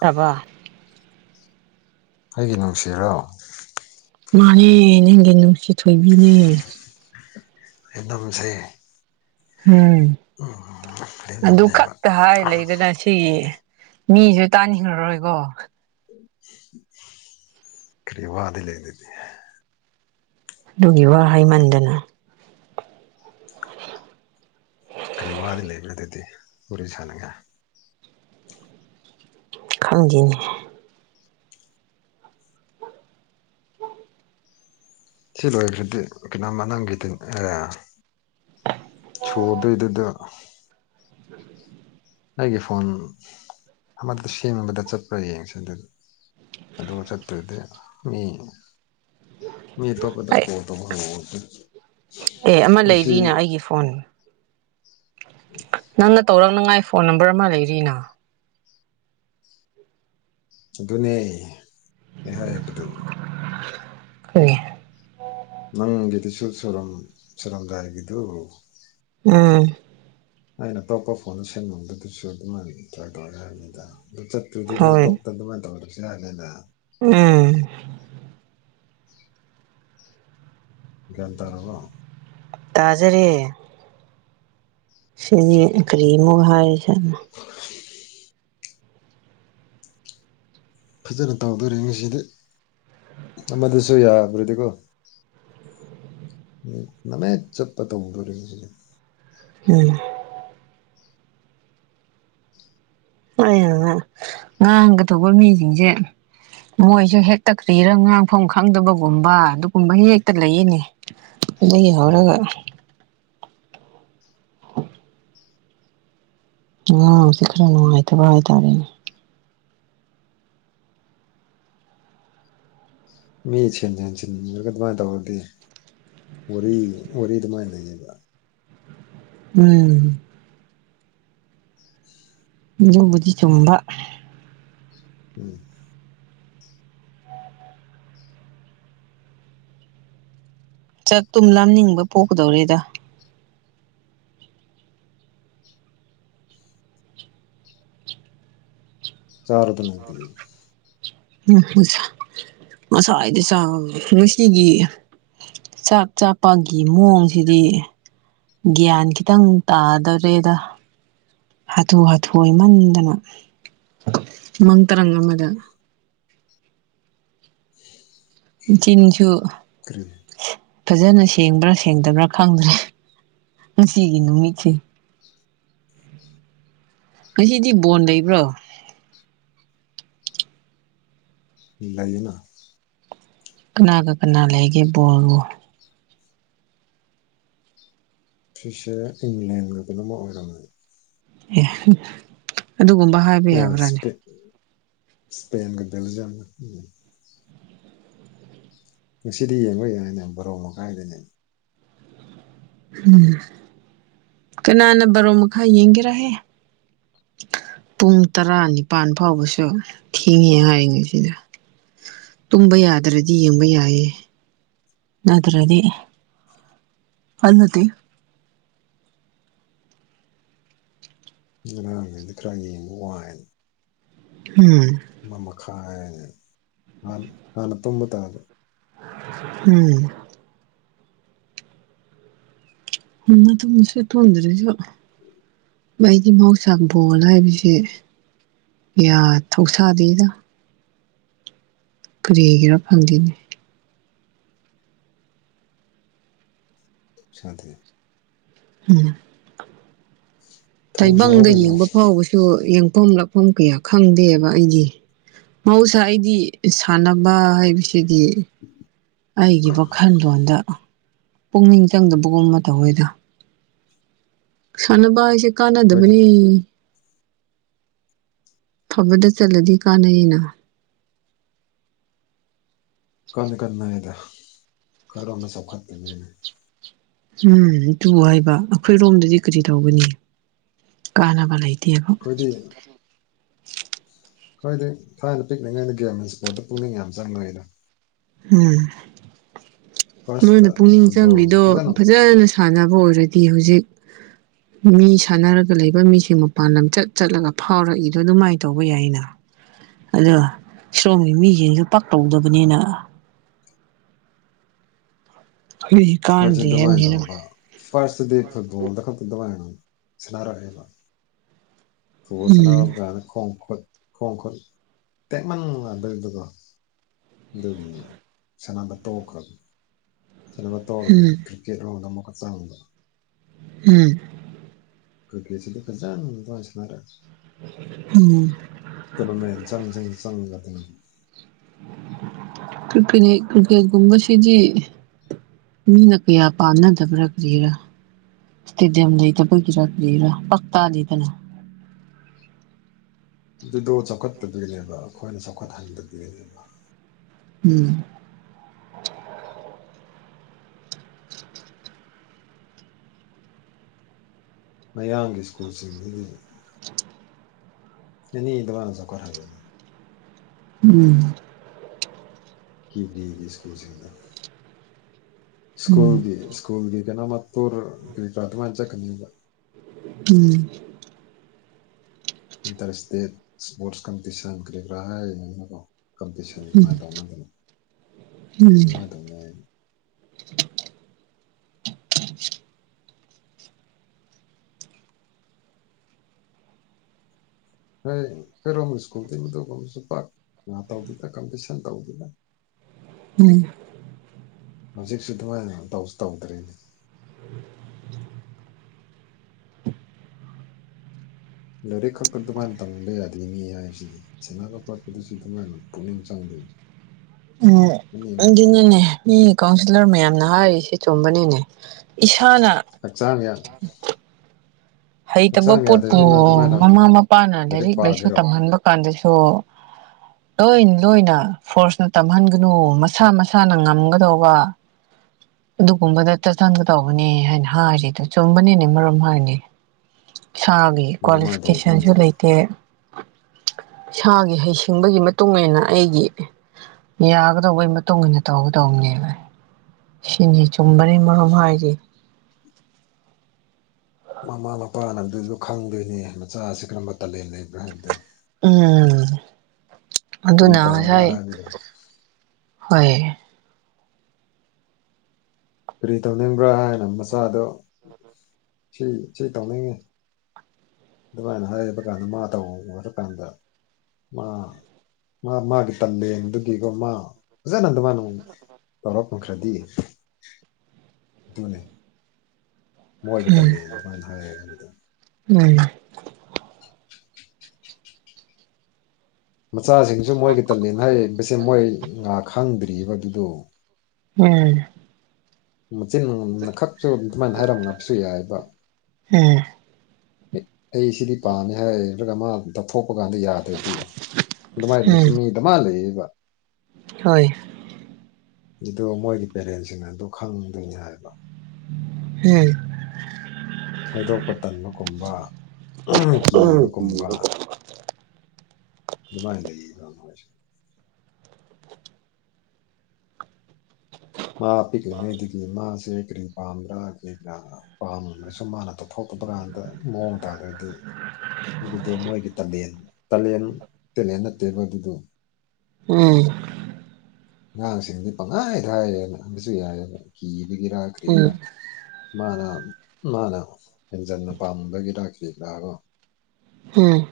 ꯇꯥꯕꯔ꯭ ꯑꯩꯒꯤ ꯅꯨꯡꯁꯤꯔꯣ ꯃꯥꯅꯦ ꯅꯪꯒꯤ ꯅꯨꯡꯁꯤ ꯊꯣꯏꯕꯤꯅꯦ ꯑꯦꯗꯝꯁꯦ ꯎꯝ ꯑꯗꯨ ꯂꯦꯝꯗꯝꯅꯦꯕ ꯈꯛꯇ ꯍꯥꯏ ꯂꯩꯗꯅ ꯁꯤꯒꯤ ꯃꯤꯁꯨ ꯇꯥꯅꯤꯡꯉꯔꯣꯏꯀꯣ ꯀꯔꯤ ꯋꯥꯗꯤ ꯂꯩꯗꯗꯤ ꯑꯗꯨꯒꯤ ꯋꯥ ꯍꯥꯏꯃꯟꯗꯅ [unintelligible] ꯀꯔꯤ ꯋꯥꯔꯤ ꯂꯩꯕꯅꯣ ꯑꯗꯨꯗꯤ ꯋꯥꯔꯤꯔꯤ ꯁꯥꯟꯅꯒꯦ ꯈꯪꯈꯤꯅꯤ ꯁꯤ ꯂꯣꯏꯈ꯭ꯔꯗꯤ ꯀꯩꯅꯣꯝꯃ ꯅꯪꯒꯤꯗꯤ ꯑꯦ ꯁꯣꯗꯩꯗꯨꯗ [inaudible] ꯑꯩꯒꯤ ꯐꯣꯟ ꯑꯃꯗ ꯁꯦꯝꯕꯗ ꯆꯠꯄ꯭ꯔꯥ ꯌꯦꯡꯁꯦ ꯑꯗꯨ ꯑꯗꯨꯕꯨ ꯆꯠꯇꯣꯏꯗꯤ ꯃꯤ ꯃꯤ ꯑꯇꯣꯞꯄꯗ ꯑꯩ ꯀꯣꯜ ꯇꯧꯕ ꯍꯧꯋꯣ ꯑꯗꯨꯝ ꯉꯁꯤ ꯑꯣꯟ ꯅꯪꯅ ꯇꯧꯔꯛꯅꯉꯥꯏ ꯐꯣꯟ ꯅꯝꯕꯔ ꯑꯃ ꯂꯩꯔꯤꯅ ꯑꯗꯨꯅꯦ ꯑꯩ ꯍꯥꯏꯕꯗꯨ ꯍ [unintelligible] ꯅꯪꯒꯤꯗꯨꯁꯨ ꯆꯨꯔꯝ ꯆꯨꯔꯝꯗꯥꯏꯒꯤꯗꯨ ꯎꯝ ꯑꯩꯅ ꯑꯇꯣꯄ ꯐꯣꯟꯗ ꯁꯦꯝꯕꯗꯨꯁꯨ ꯑꯗꯨꯃꯥꯏꯅ ꯇꯧꯔꯒꯦ ꯍꯥꯏꯔꯅꯤꯗ ꯑꯗꯨ ꯆꯠ ꯑꯗꯨꯨꯗꯤ ꯃꯤ ꯍꯣꯏ ꯇꯣꯞꯇ ꯑꯗꯨꯃꯥꯏꯅ ꯇꯧꯗꯕꯁꯨ ꯌꯥꯅꯤꯅ ꯎꯝ ꯒ꯭ꯌꯥꯟ ꯇꯥꯔꯕꯣ ꯇꯥꯖꯔꯦ ꯁꯤꯗꯤ ꯀꯔꯤ ꯑꯃꯨꯛ ꯍꯥꯏꯔꯤ ꯁꯅꯣ ꯄ [inaudible] ꯐꯖꯅ ꯇꯧꯗꯣꯔꯤ ꯉꯁꯤꯗꯤ ꯑꯃꯗꯨꯁꯨ ꯌꯥꯗꯔ꯭ ꯗꯤꯀꯣ ꯃꯃꯦ ꯆꯠꯄ ꯇꯧꯗꯣꯔꯤꯅꯤ ꯁꯤꯗꯤ [inaudible] ꯎꯝ ꯑꯩꯅꯅꯦ ꯉꯥꯡꯒꯗꯧꯕ ꯃꯤꯁꯤꯡꯁꯦ ꯃꯣꯏꯁꯨ ꯍꯦꯛꯇ ꯀ꯭ꯔꯤꯔ ꯉꯥꯡꯐꯝ ꯈꯪꯗꯕꯒꯨꯝꯕ ꯑꯗꯨꯒꯨꯝꯕ ꯍꯦꯛꯇ ꯂꯩꯌꯦꯅꯦ ꯑ ꯎꯝ ꯌꯥꯎꯔꯒ ꯑꯉꯥꯡꯁꯦ ꯈꯔ ꯅꯨꯡꯉꯥꯏꯇꯕ ꯍꯥꯏꯇꯥꯔꯦ ꯃꯤ ꯁꯦꯟ ꯁꯦꯟꯁꯤꯟꯅꯤꯉꯔꯒ ꯑꯗꯨꯃꯥꯏꯅ ꯇꯧꯔꯗꯤ ꯋꯥꯔꯤ ꯋꯥꯔꯤ ꯑꯗꯨꯃꯥꯏꯅ ꯂꯩꯌꯦꯕ ꯎꯝ ꯑꯗꯨꯕꯨꯗꯤ ꯆꯨꯝꯕ ꯎꯝ ꯆꯥꯛꯇꯨꯝ ꯂꯝꯅꯤꯡꯕ ꯄꯣꯛꯀꯗꯧꯔꯦꯗ ꯆꯥꯔꯣꯗꯅ ꯎꯝ ꯉꯁꯥꯗꯤ ꯆꯥ ꯉꯁꯤꯒꯤ ꯆꯥꯛ ꯆꯥꯄꯒꯤ ꯃꯑꯣꯡꯁꯤꯗꯤ ꯒ꯭ꯌꯥꯟ ꯈꯤꯇꯪ ꯇꯥꯗꯔꯦꯗ ꯍꯥꯊꯨ ꯍꯥꯊꯨ ꯍꯃꯟꯗꯅ ꯃꯃꯪ ꯇꯔꯪ ꯑꯃꯗ ꯎ [unintelligible] ꯃꯆꯤꯟꯁꯨ ꯀꯔꯤ ꯐꯖꯅ ꯁꯦꯡꯕ꯭ꯔ ꯁꯦꯡꯗꯕ꯭ꯔ ꯈꯪꯗ꯭ꯔꯦ ꯉꯁꯤꯒꯤ ꯅꯨꯃꯤꯠꯁꯦ ꯉꯁꯤꯗꯤ ꯕꯣꯟ ꯂꯩꯕ꯭ꯔꯣ ꯂꯩꯌꯦꯅ ꯀꯅꯥ ꯀ ꯀꯅꯥ ꯂꯩꯒꯦ ꯕꯣꯜ ꯕꯨ ꯐ꯭ꯔꯤꯁꯦ ꯏꯪꯂꯦꯟ ꯂꯗꯨꯅ ꯑꯃ ꯑꯣꯏꯔꯝꯃꯤ ꯑꯦ ꯑꯗꯨꯒꯨꯝꯕ ꯍꯥꯏꯕ ꯌꯥꯕ꯭ꯔꯥꯅꯦ ꯁꯄꯦꯟꯒꯗ ꯂꯩꯖꯝ ꯎꯝ ꯉꯁꯤꯗꯤ ꯌꯦꯡꯉꯣꯏ ꯌꯥ ꯍꯥꯏꯥꯏꯅ ꯕꯣꯔꯣ ꯃꯈꯥꯏꯗꯅꯤ ꯎꯝ ꯀꯅꯥꯅ ꯕꯔꯣ ꯃꯈꯥꯏ ꯌꯦꯡꯒꯦꯔꯍꯦ ꯄꯨꯡ ꯇꯔꯥꯅꯤꯄꯥꯜ ꯐꯥꯎꯕꯁꯨ ꯊꯦꯡꯉꯦ ꯍꯥꯏꯔꯤꯉꯩꯁꯤꯗ ꯇꯨꯝꯕ ꯌꯥꯗ꯭ꯔꯗꯤ ꯌꯦꯡꯕ ꯌꯥꯏꯌꯦ ꯅꯠꯇ꯭ꯔꯗꯤ ꯑꯗꯨꯜꯗꯤ [inaudible] ꯉꯔꯥꯡꯈꯗꯤ ꯈꯔ ꯌꯦꯡꯕ ꯋꯥꯏ ꯎꯝ ꯃꯈꯥꯏ ꯍꯥꯟꯅ ꯇꯨꯝꯕ ꯇꯥꯕ ꯎꯝ ꯎ ꯑꯗꯨꯁꯦ ꯇꯨꯟ꯭ꯔꯔꯤꯁꯨ [inaudible] ꯃꯩꯗꯤ ꯃꯁꯕꯣꯜꯂ ꯍꯥꯏꯕꯁꯦ ꯌꯥꯠ ꯊꯧ ꯁꯥꯗꯦꯗ ꯀꯔꯤꯒꯦꯔꯥ ꯐꯪꯗꯦꯅꯤ ꯁꯥꯗꯦ ꯎꯝ ꯊꯧ ꯁꯥꯍꯧ ꯇꯥꯏꯕꯪꯗ ꯀꯩꯅꯣ ꯌꯦꯡꯕ ꯐꯥꯎꯕꯁꯨ ꯌꯦꯡꯐꯝ ꯂꯥꯛꯐꯝ ꯀꯌꯥ ꯈꯪꯗꯦꯕ ꯑꯩꯗꯤ ꯃꯍꯧꯁꯥ ꯑꯩꯗꯤ ꯁꯥꯟꯅꯕ ꯍꯥꯏꯕꯁꯤꯗꯤ ꯑꯩꯒꯤ ꯋꯥꯈꯜꯂꯣꯟꯗ ꯄꯨꯛꯅꯤꯡ ꯆꯪꯗꯕꯒꯨꯝꯕ ꯇꯧꯋꯦꯗ ꯁꯥꯟꯅꯕ ꯍꯥꯥꯏꯁꯤ ꯀꯥꯟꯅꯗꯕꯅꯤ ꯑꯩꯈꯣꯏꯗꯤ ꯐꯕꯗ ꯆꯠꯂꯗꯤ ꯀꯥꯟꯅꯩꯌꯦꯅ ꯀꯟꯅ ꯀꯟꯅ ꯍꯥꯏꯗꫭꯗ ꯀꯔꫭꯝꯗ ꯆꯥꯎꯈꯠꯇꫭꯏꯅꯤ ꯎꯝ ꯑꯗꯨꯕꯨ ꯍꯥꯏꯕ ꯑꯩꯈꯣꯏ ꯔꯣꯝꯗꯗꯤ ꯀꯔꯤ ꯇꯧꯒꯅꯤ ꯀꯥꯟꯅꯕ ꯂꯩꯇꯦ ꯇꯦꯕ ꯑꯩꯈꯣꯏꯗꯤ ꯑꯈꫭꯏꯗꯤ ꯊꯥꯏꯅ ꯄꯤꯛꯂꯤꯉꯩꯗ ꯒꯦꯝ ꯏꯁꯄꯣꯠꯇ ꯄꯨꯛꯅꯤꯡ ꯌꯥꯝ ꯆꯪꯕꯅꯤꯗꯣ ꯎꯝ ꯐꯥꯔꯁꯇ ꯅꯣꯏꯅ ꯄꯨꯛꯅꯤꯡ ꯐꯨꯠꯕꯣꯜ ꯆꯪꯕꯤꯗꯣ ꯐꯖꯅ ꯁꯥꯟꯅꯕ ꯑꯣꯏꯔꯗꯤ ꯍꯧꯖꯤꯛ [inaudible] ꯃꯤ ꯁꯥꯟꯅꯔꯒ ꯂꯩꯕ ꯃꯤꯁꯤꯡ ꯃꯄꯥꯟ ꯂꯝ ꯆꯠ ꯆꯠꯂꯒ ꯐꯥꯎꯔꯛꯏꯗꯣ ꯑꯗꯨꯃꯥꯏꯅ ꯇꯧꯕ ꯌꯥꯏꯅ ꯑꯗꯣ ꯁꯣꯝꯒꯤ ꯃꯤꯁꯤꯡꯁꯨ ꯄꯥꯛꯇꯧꯗꯕꯅꯤꯅ ꯑꯩꯈꯣꯏ ꯀꯔꯖꯦ ꯀꯥꯟꯅꯗꯦ ꯍꯥꯏꯕꯅꯤꯅ ꯑꯗꯨꯃꯥꯏꯇꯧꯕ ꯐꯔꯁꯇꯗꯤ ꯐꯨꯠꯕꫭꯜꯗꯕ ꯈꯛꯇ ꯑꯗꯨꯃꯥꯏ ꯁꯅꯥꯔꯛꯑꯦꯕ ꯕꫭꯟ ꯎꯝ ꯁꯥꯟꯅꯕ ꯀꯥꯟꯗ ꯈꫭꯡ ꯈꯨꯠ ꯈꯣꯡ ꯈꯨꯠ ꯇꯦꯛꯃꯟꯗꯅꯤꯗꯨꯀꯣ ꯑꯗꯨꯒꯤꯅꯤ ꯁꯥꯟꯅꯕ ꯇꯣꯛꯈ꯭ꯔꯕ ꯁꯅꯕ ꯇꯧꯔꯗꯕ ꯎꯝ ꯀ꯭ꯔꯤꯛꯀꯦꯠ ꯔꯣꯗ ꯑꯃꯨꯛꯀ ꯆꯪꯕ ꯎꯝ ꯀꯔꯤꯀꯦꯠꯁꯤꯗꯤ ꯐꯖꯟ ꯑꯗꯨꯃꯥꯏ ꯁꯥꯟꯅꯔꯦ ꯎꯝ ꯇꫭꯔꯅꯃꯦꯟ ꯆꯪ ꯆꯪ ꯆꯪꯉꯗꯅ ꯀꯔꯤꯀꯅꯦꯛ ꯀꯔꯤꯀꯦꯠ ꯀꯨꯝꯕ ꯁꯤꯗꯤ ꯃꯤꯅ ꯀꯌꯥ ꯄꯥꯟꯅꯗꯕ꯭ꯔꯥ ꯀꯔꯤꯔ ꯇꯤꯗꯤꯝ ꯂꯩꯇꯕꯒꯤꯔ ꯀꯔꯤꯔ ꯄꯥꯛ ꯇꯥꯗꯦꯗꯅ ꯑꯗꯨꯗꯣ ꯆꯥꯎꯈꯠꯀꯗꯨꯅꯦꯕ ꯑꯩꯈꯣꯏꯅ ꯆꯥꯎꯈꯠꯍꯟꯕꯗꯨꯅꯦꯕ ꯎꯝ ꯃꯌꯥꯡꯒꯤ ꯏꯁ꯭ꯀꯨꯜꯁꯤꯡꯁꯤꯗꯤ ꯑꯦꯅꯤ ꯑꯗꯨꯃꯥꯏ ꯆꯥꯎꯈꯠ ꯍꯜꯂꯦ ꯎꯝ ꯀꯤꯕꯦꯒꯤ ꯏꯁ꯭ꯀꯨꯜꯁꯤꯡꯗ ꯎꯝ ꯏꯁ꯭ꯀꯨꯜꯒꯤ ꯏꯁꯀꯨꯜꯒꯤꯗꯅ ꯇꯨꯔ ꯀꯔꯤꯔꯥ ꯑꯗꯨꯃꯥꯏ ꯆꯠꯀꯅꯦꯕ ꯎꯝ ꯏꯟꯇꯔꯁ ꯇꯦꯠ ꯏꯁꯄꯣꯔꯁ ꯀꯝꯄꯤꯇꯤꯁꯟ ꯀꯔꯤꯀꯔꯥ ꯍꯥꯏꯔꯅꯤꯅꯀꫭ ꯀꯝꯄꯤꯇꯤ ꯁꯟ ꯑꯗꯨꯃꯥꯏ ꯇꯧꯅꯗꫭꯏꯕ ꯎꯝ ꯎꯝ ꯑꯗꯨꯃꯥꯏ ꯇꯧꯅꯩ [unintelligible] ꯍꯣꯏ ꯀꯩꯔꯣꯝ ꯏꯁ꯭ꯀꯨꯜꯗꯤ ꯃꯗꯨꯒꯕꯁꯨ ꯄꯥꯛ ꯉ ꯇꯧꯗꯦꯗ ꯀꯝꯄꯤꯇꯤꯁꯟ ꯇꯧꯗꯦꯗ ꯎꯝ ꯍꯧꯖꯤꯛꯁꯨ ꯑꯗꯨꯃꯥꯏꯅ ꯇꯧꯖꯨ ꯇꯧꯗ꯭ꯔꯦꯅꯦ ꯂꯥꯏꯔꯤꯛ ꯈꯛꯇ ꯑꯗꯨꯃꯥꯏ ꯇꯝꯕ ꯌꯥꯗꯦ ꯃꯤ ꯍꯥꯏꯁꯤꯗꯤ ꯁꯥꯟꯅꯕ ꯈꫭꯠꯄꯗꯁꯨ ꯑꯗꯨꯃꯥꯏ ꯄꯨꯛꯅꯤꯡ ꯆꯪꯕꯩ ꯎꯝ ꯑꯗꯨꯅꯅꯦ ꯃꯤ ꯀꯥꯎꯟꯁꯤꯜꯂꯔ ꯃꯌꯥꯝꯅ ꯍꯥꯏꯔꯤꯁꯤ ꯆꯨꯝꯕꯅꯤꯅꯦ ꯏꯁꯥꯅ ꯍꯛꯆꯥꯡ ꯌꯥ ꯎꯝ [unintelligible] ꯍꯩꯇꯕ ꯄꯣꯠꯄꯨ ꯌꯥꯗ꯭ꯔꯗꯤ ꯅꯪ ꯀꯃꯥꯏꯅ ꯃꯃꯥ ꯑꯃꯨꯛ ꯃꯄꯥꯅ ꯂꯥꯏꯔꯤꯛ ꯂꯥꯏꯁꯨ ꯇꯝꯍꯟꯕ ꯀꯥꯟꯗꯁꯨ ꯂꯣꯏ ꯂꯣꯏꯅ ꯐꯣꯔꯁꯅ ꯇꯝꯍꯟꯒꯅꯨ ꯃꯁꯥ ꯃꯁꯥꯅ ꯉꯝꯒꯗꯧꯕ [inaudible] ꯑꯗꯨꯒꯨꯝꯕꯗ ꯇꯠꯊꯟꯒ ꯇꯧꯕꯅꯦ ꯍꯥꯏꯅ ꯍꯥꯏꯔꯤꯗꯣ ꯆꯨꯝꯕꯅꯤꯅꯦ ꯃꯔꯝ ꯍꯥꯏꯅꯤ ꯏꯁꯥꯒꯤ ꯑꯗꯨꯃꯥꯏꯅ ꯇꯧꯗꯣꯏꯅꯦ ꯀ꯭ꯋꯥꯂꯤꯐꯤꯀꯦꯁꯟꯁꯨ ꯂꯩꯇꯦ [inaudible] ꯁꯥꯒꯤ ꯍꯩꯁꯤꯡꯕꯒꯤ ꯃꯇꯨꯡ ꯃꯇꯨꯡꯏꯟꯅ ꯑꯩꯒꯤ ꯌꯥꯒꯗꯧꯕꯒꯤ ꯃꯇꯨꯡ ꯏꯟꯅ ꯇꯧꯒꯗꯧꯕꯅꯦꯕ ꯁꯤꯅꯤꯁꯨ ꯁꯨꯝ ꯃꯔꯦꯛ ꯃꯍꯥꯎ ꯍꯥꯏꯗꯤ ꯃꯃꯥ ꯃꯄꯥꯅ ꯑꯗꯨꯁꯨ ꯈꯪꯗꯣꯏꯅꯦ ꯃꯆꯥꯁꯤ ꯀꯔꯝꯕ ꯇꯥꯂꯦꯟ ꯂꯩꯕ꯭ꯔꯥ ꯍꯥꯏꯕꯗꯣ ꯎꯝ ꯀꯔꯤ ꯑꯗꯨꯅ ꯄꯥꯝꯕ꯭ꯔꯥ ꯉꯁꯥꯏ ꯍꯥꯏꯕꯗꯣ ꯍꯣꯏ ꯀꯔꯤ ꯇꯧꯅꯤꯡꯕ꯭ꯔꯥ ꯍꯥꯏꯅ ꯃꯆꯥꯗꯣ ꯁꯤ ꯁꯤ ꯇꯧꯅꯤꯡꯉꯤ ꯑꯗꯨꯃꯤꯏꯅ ꯍꯥꯢꯕ ꯀꯥꯟꯗ ꯃꯥ ꯇꯧ ꯀꯥꯟꯗ ꯃꯥ ꯃꯥ ꯃꯥꯒꯤ ꯇꯜꯂꯦꯟꯗꯨꯒꯤꯒꯣ ꯃꯥ ꯑꯣꯖꯥꯅꯗ ꯃꯥꯅꯃꯨꯛ ꯇꯧꯔ ꯐꯪꯈ꯭ꯔꯗꯤ ꯇꯨꯅꯦ ꯃꯣꯏꯒꯤ ꯎꯝ ꯇꯂꯦꯟ ꯑꯗꯨꯃꯥꯏꯅ ꯍꯥꯏꯔꯒꯗꯤ ꯎꯝ ꯃꯆꯥꯁꯤꯡꯁꯨ ꯃꯣꯏꯒꯤ ꯇꯂꯦꯟ ꯍꯥꯏꯔꯤꯕꯁꯦ ꯃꯣꯏ ꯉꯥ ꯈꯪꯗ꯭ꯔꯔꯤꯕ ꯑꯗꯨꯗꯣ ꯎꯝ ꯃꯆꯤꯟꯅ ꯈꯛꯁꯨ ꯑꯗꯨꯃꯥꯏꯅ ꯍꯥꯏꯔꯝ ꯉꯞꯁꯨ ꯌꯥꯏꯑꯕ ꯎꯝ ꯑꯩ ꯁꯤꯗꯤ ꯄꯥꯝꯃꯦ ꯍꯥꯏꯔꯒ ꯃꯥ ꯇꯞꯊꯣꯛꯄ ꯀꯥꯟꯗ ꯌꯥꯗ꯭ꯔꯗꯤ ꯑꯗꯨꯃꯥꯏꯅ ꯎꯝ ꯁꯨꯝ ꯃꯤ ꯗꯃ ꯂꯩꯌꯦꯕ ꯍꯣꯏ ꯑꯗꯨ ꯃꯣꯏꯒꯤ ꯄꯦꯔꯦꯟꯁꯤꯡꯅ ꯑꯗꯨ ꯈꯪꯗꯣꯏꯅꯤ ꯍꯥꯏꯕ ꯎꯝ ꯍꯥꯏꯩꯗꯣꯛꯄ ꯇꯟꯕꯒꯨꯝꯕ ꯀꯤꯕꯒꯨꯝꯕ ꯑꯗꯨꯃꯥꯢ ꯂꯩꯌꯦꯕ ꯍꯧꯖꯤꯛ ꯃꯥ ꯄꯤꯛꯂꯤꯉꯩꯗꯒꯤ ꯃꯥꯁꯦ ꯀ꯭ꯔꯤ ꯄꯥꯝꯕ꯭ꯔꯥ ꯑꯩꯈꯣꯏꯒ ꯄꯥꯝꯁꯨ ꯃꯥꯅ ꯇꯧꯞꯊꯣꯛꯇꯕ ꯀꯥꯟꯗ ꯃꯑꯣꯡ ꯇꯥꯗ꯭ꯔꯗꯤ ꯑꯗꯨꯗꯣ ꯃꯣꯏꯒꯤ ꯇꯂꯦꯟ ꯇꯂꯦꯟ ꯇꯦꯂꯦꯟ ꯅꯠꯇꯦꯕ ꯑꯗꯨꯗꯣ ꯎꯝ ꯑꯉꯥꯡꯁꯤꯡꯗꯤ ꯄꯪꯍꯥꯏꯗ ꯍꯥꯏꯌꯦꯕ ꯑꯗꯨꯁꯨ ꯌꯥꯏꯌꯦꯕ ꯀꯤꯕꯒꯤꯔꯥ ꯀ꯭ꯔꯤꯔꯥ ꯎꯝ ꯃꯥꯅ ꯃꯥꯅ ꯍꯦꯟꯖꯟꯅ ꯄꯥꯝꯃꯨꯕꯒꯤꯔ ꯀꯔꯤꯒꯤꯔꯥꯗꯣ ꯎꯝ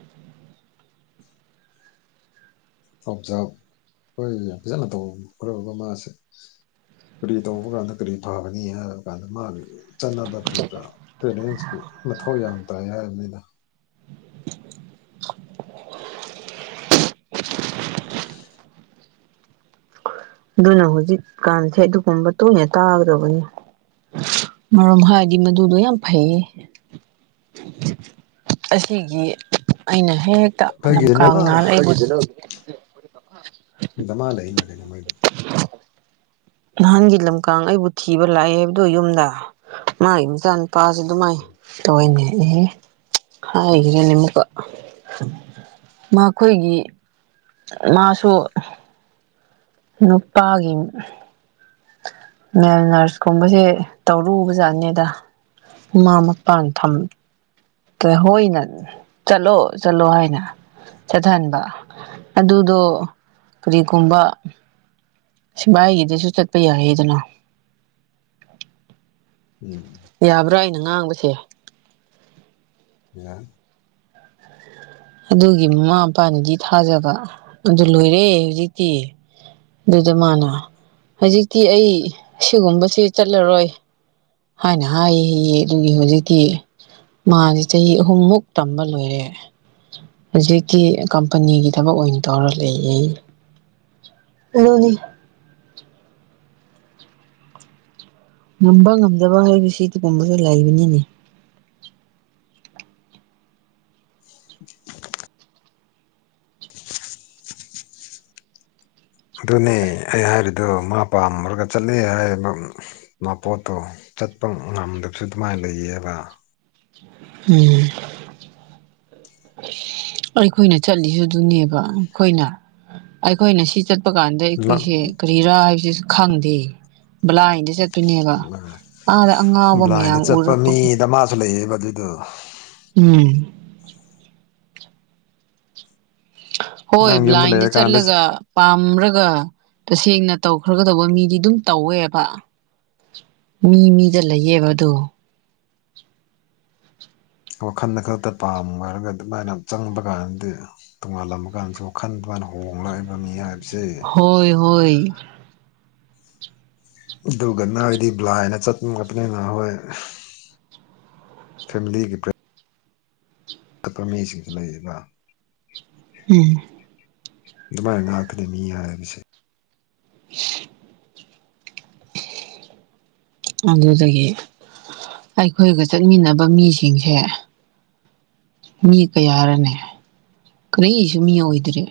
ꯑꯣꯞꯖꯥꯕ ꯑꯩꯈꯣꯏ ꯌꯥꯝ ꯐꯖꯅ ꯇꯧꯕꯣ ꯃꯃꯥꯁꯤ ꯀꯔꯤ ꯇꯧꯕ ꯀꯥꯟꯗ ꯀꯔꯤ ꯐꯒꯅꯤ ꯍꯥꯏꯕ ꯀꯥꯟꯗ ꯃꯥꯒꯤ ꯆꯠꯅꯕ ꯀꯔꯤ ꯀꯔꯥ ꯄꯦꯔꯦꯟꯁꯀꯤ ꯃꯊꯧ ꯌꯥꯝ ꯇꯥꯏ ꯍꯥꯏꯕ ꯅꯤꯗ [unintelligible] ꯑꯗꯨꯅ ꯍꯧꯖꯤꯛꯀꯥꯟꯁꯦ ꯑꯗꯨꯒꯨꯝꯕ ꯇꯣꯏꯅ ꯇꯥꯒꯗꯧꯕꯅꯤ ꯃꯔꯝ ꯍꯥꯏꯔꯗꯤ ꯃꯗꯨꯗꯣ ꯌꯥꯝ ꯐꯩꯌꯦ ꯑꯁꯤꯒꯤ ꯑꯩꯅ ꯍꯦꯛ ꯍꯦꯛꯇ ꯑꯩꯈꯣꯏꯒꯤꯁꯤꯅ ꯂꯝꯀꯥꯡꯅ ꯑꯥ ꯂꯩꯕꯗꯨꯗ ꯗꯃꯥ ꯂꯩꯅ ꯀꯩꯅꯣ ꯃꯣꯢꯗꯤ ꯅꯍꯥꯟꯒꯤ ꯂꯝꯀꯥꯡ ꯑꯩꯕꯨ ꯊꯤꯕ ꯂꯥꯛꯑꯦ ꯍꯥꯏꯕꯗꯣ ꯌꯨꯝꯗ ꯃꯥꯒꯤ ꯃꯆꯥꯥꯟ ꯅꯨꯄꯥꯁꯨ ꯑꯗꯨꯃꯥꯏꯅ ꯇꯧꯏꯅꯦ ꯑꯦ ꯍꯥꯏꯈꯔꯦꯅꯦ ꯑꯃꯨꯀ ꯃꯈꯣꯏꯒꯤ ꯃꯥꯁꯨ ꯅꯨꯄꯥꯒꯤ ꯃꯦꯜ ꯅꯔꯁꯀꯨꯝꯕꯁꯦ ꯇꯧꯔꯨꯕ ꯖꯥꯠꯅꯦꯗ ꯃꯃꯥ ꯃꯄꯥꯅ ꯊꯝ ꯍꯣꯏꯅ ꯆꯠꯂꯣ ꯆꯠꯂꯣ ꯍꯥꯏꯅ ꯆꯠꯍꯟꯕ ꯑꯗꯨꯗꯣ ꯀꯔꯤꯒꯨꯝꯕ ꯁꯤꯕꯥꯏꯒꯤꯗꯁꯨ ꯆꯠꯄ ꯌꯥꯌꯦꯗꯅ ꯎꯝ ꯌꯥꯕ꯭ꯔꯥ ꯑꯩꯅ ꯉꯥꯡꯕꯁꯦ [unintelligible] ꯑꯗꯨꯒꯤ ꯃꯃꯥ ꯃꯄꯥꯅꯗꯤ ꯊꯥꯖꯕ ꯑꯗꯨ ꯂꯣꯏꯔꯦ ꯍꯧꯖꯤꯛꯇꯤ꯫ ꯑꯗꯨꯗ ꯃꯥꯅ ꯍꯧꯖꯤꯛꯇꯤ ꯑꯩ ꯁꯤꯒꯨꯝꯕꯁꯤ ꯆꯠꯂꯔꯣꯏ꯫ ꯍꯥꯏꯅ ꯍꯥꯏꯌꯦ ꯍꯌꯦ ꯑꯗꯨꯒꯤ ꯍꯧꯖꯤꯛꯇꯤ ꯃꯥꯁꯦ ꯆꯍꯤ ꯑꯍꯨꯝꯃꯨꯛ ꯇꯝꯕ ꯂꯣꯏꯔꯦ꯫ ꯍꯧꯖꯤꯛꯇꯤ ꯀꯝꯄꯅꯤꯒꯤ ꯊꯕꯛ ꯑꯣꯏꯅ ꯇꯧꯔ ꯂꯩꯌꯦ꯫ ꯑꯗꯨꯅꯤ꯫ ꯉꯝꯕ ꯉꯝꯗꯕ ꯍꯥꯏꯕꯁꯤ ꯑꯗꯨꯒꯒꯨꯝꯕꯁꯨ ꯂꯩꯕꯅꯤꯅꯦ꯫ [unintelligible] ꯑꯗꯨꯅꯦ ꯑꯩ ꯍꯥꯏꯔꯤꯗꯨꯣ ꯃꯥ ꯄꯥꯝꯃꯨꯔꯒ ꯆꯠꯂꯦ ꯍꯥꯏꯕ [unintelligible] ꯃꯥꯄꯣꯠꯇꯣ ꯆꯠꯄ ꯉꯝꯗꯕꯁꯨ ꯑꯗꯨꯃꯥꯏꯅ ꯂꯩꯌꯦꯕ꯫ ꯎꯝ꯫ ꯑꯩꯈꯣꯏꯅ ꯆꯠꯂꯤꯁꯨ ꯑꯗꯨꯅꯦꯕ ꯑꯈꯣꯏꯅ ꯑꯩꯈꯣꯏꯅ ꯁꯤ ꯆꯠ ꯄ ꯀꯥꯟꯗ ꯅꯪ ꯑꯩꯈꯣꯏꯁꯦ ꯀꯔꯤꯔꯥ ꯍꯥꯏꯕꯁꯤꯁꯨ ꯈꯪꯗꯦ ꯕ꯭ꯂꯥꯏꯟ ꯗ ꯆꯠꯇꯣꯏꯅꯦꯕ ꯑꯥꯗ ꯑꯉꯥꯎꯕ ꯃꯌꯥꯝ ꯎꯔꯛꯄ ꯆ ꯂꯩꯌꯦꯕ ꯑꯗꯨꯗꯣ꯫ ꯎꯝ꯫ ꯍꯣꯏ ꯅꯪ ꯌꯨꯝꯗ ꯕ꯭ꯂꯥꯏꯟꯗ ꯂꯩꯔꯀꯥꯟꯗ ꯆꯠꯂꯒ ꯄꯥꯝꯔꯒ ꯇꯁꯦꯡꯅ ꯇꯧꯈ꯭ꯔꯒꯗꯧꯕ ꯃꯤꯗꯤ ꯑꯗꯨꯝ ꯇꯧꯋꯦꯕ꯫ ꯃꯤ ꯃꯤꯗ ꯂꯩꯌꯦꯕ ꯑꯗꯨ꯫ ꯋꯥꯈꯟꯗ ꯈꯛꯇ ꯄꯥꯝꯔꯒ ꯑꯗꯨꯃꯥꯏꯅ ꯆꯪꯕ ꯀꯥꯟꯗꯗꯤ ꯇꯣꯉꯥꯜꯂꯝꯕ ꯀꯥꯟꯁꯨ ꯈꯟ [unintelligible] ꯍꯣꯡꯂꯛꯏꯕ ꯃꯤ ꯍꯥꯏ ꯍꯣꯏ-ꯍꯣꯏ꯫ ꯑꯗꯨꯒ ꯅꯣꯏꯗꯤ ꯕ꯭ꯂꯥꯏꯟꯅ ꯆꯠꯅꯤꯡꯉꯛꯄꯅꯤꯅ ꯍꯣꯏ꯫ ꯐꯦꯃꯤꯂꯤꯒꯤ ꯄ꯭ꯔꯦ ꯄ ꯃꯤꯁꯤꯡꯁꯨ ꯂꯩꯕ꯫ ꯎꯝ꯫ ꯑꯗꯨꯃꯥꯏꯅ ꯉꯥꯛꯇꯅꯤ ꯃꯤ ꯍꯥꯏꯕꯁꯦ꯫ [inaudible] ꯑꯗꯨꯗꯒꯤ ꯑꯩꯈꯣꯏꯒ ꯆꯠꯃꯤꯟꯅꯕ ꯃꯤꯁꯤꯡꯁꯦ ꯃꯤ ꯀꯌꯥꯔꯅꯦ ꯀꯔꯤꯁꯨ ꯃꯤ ꯑꯣꯏꯗ꯭ꯔꯤ꯫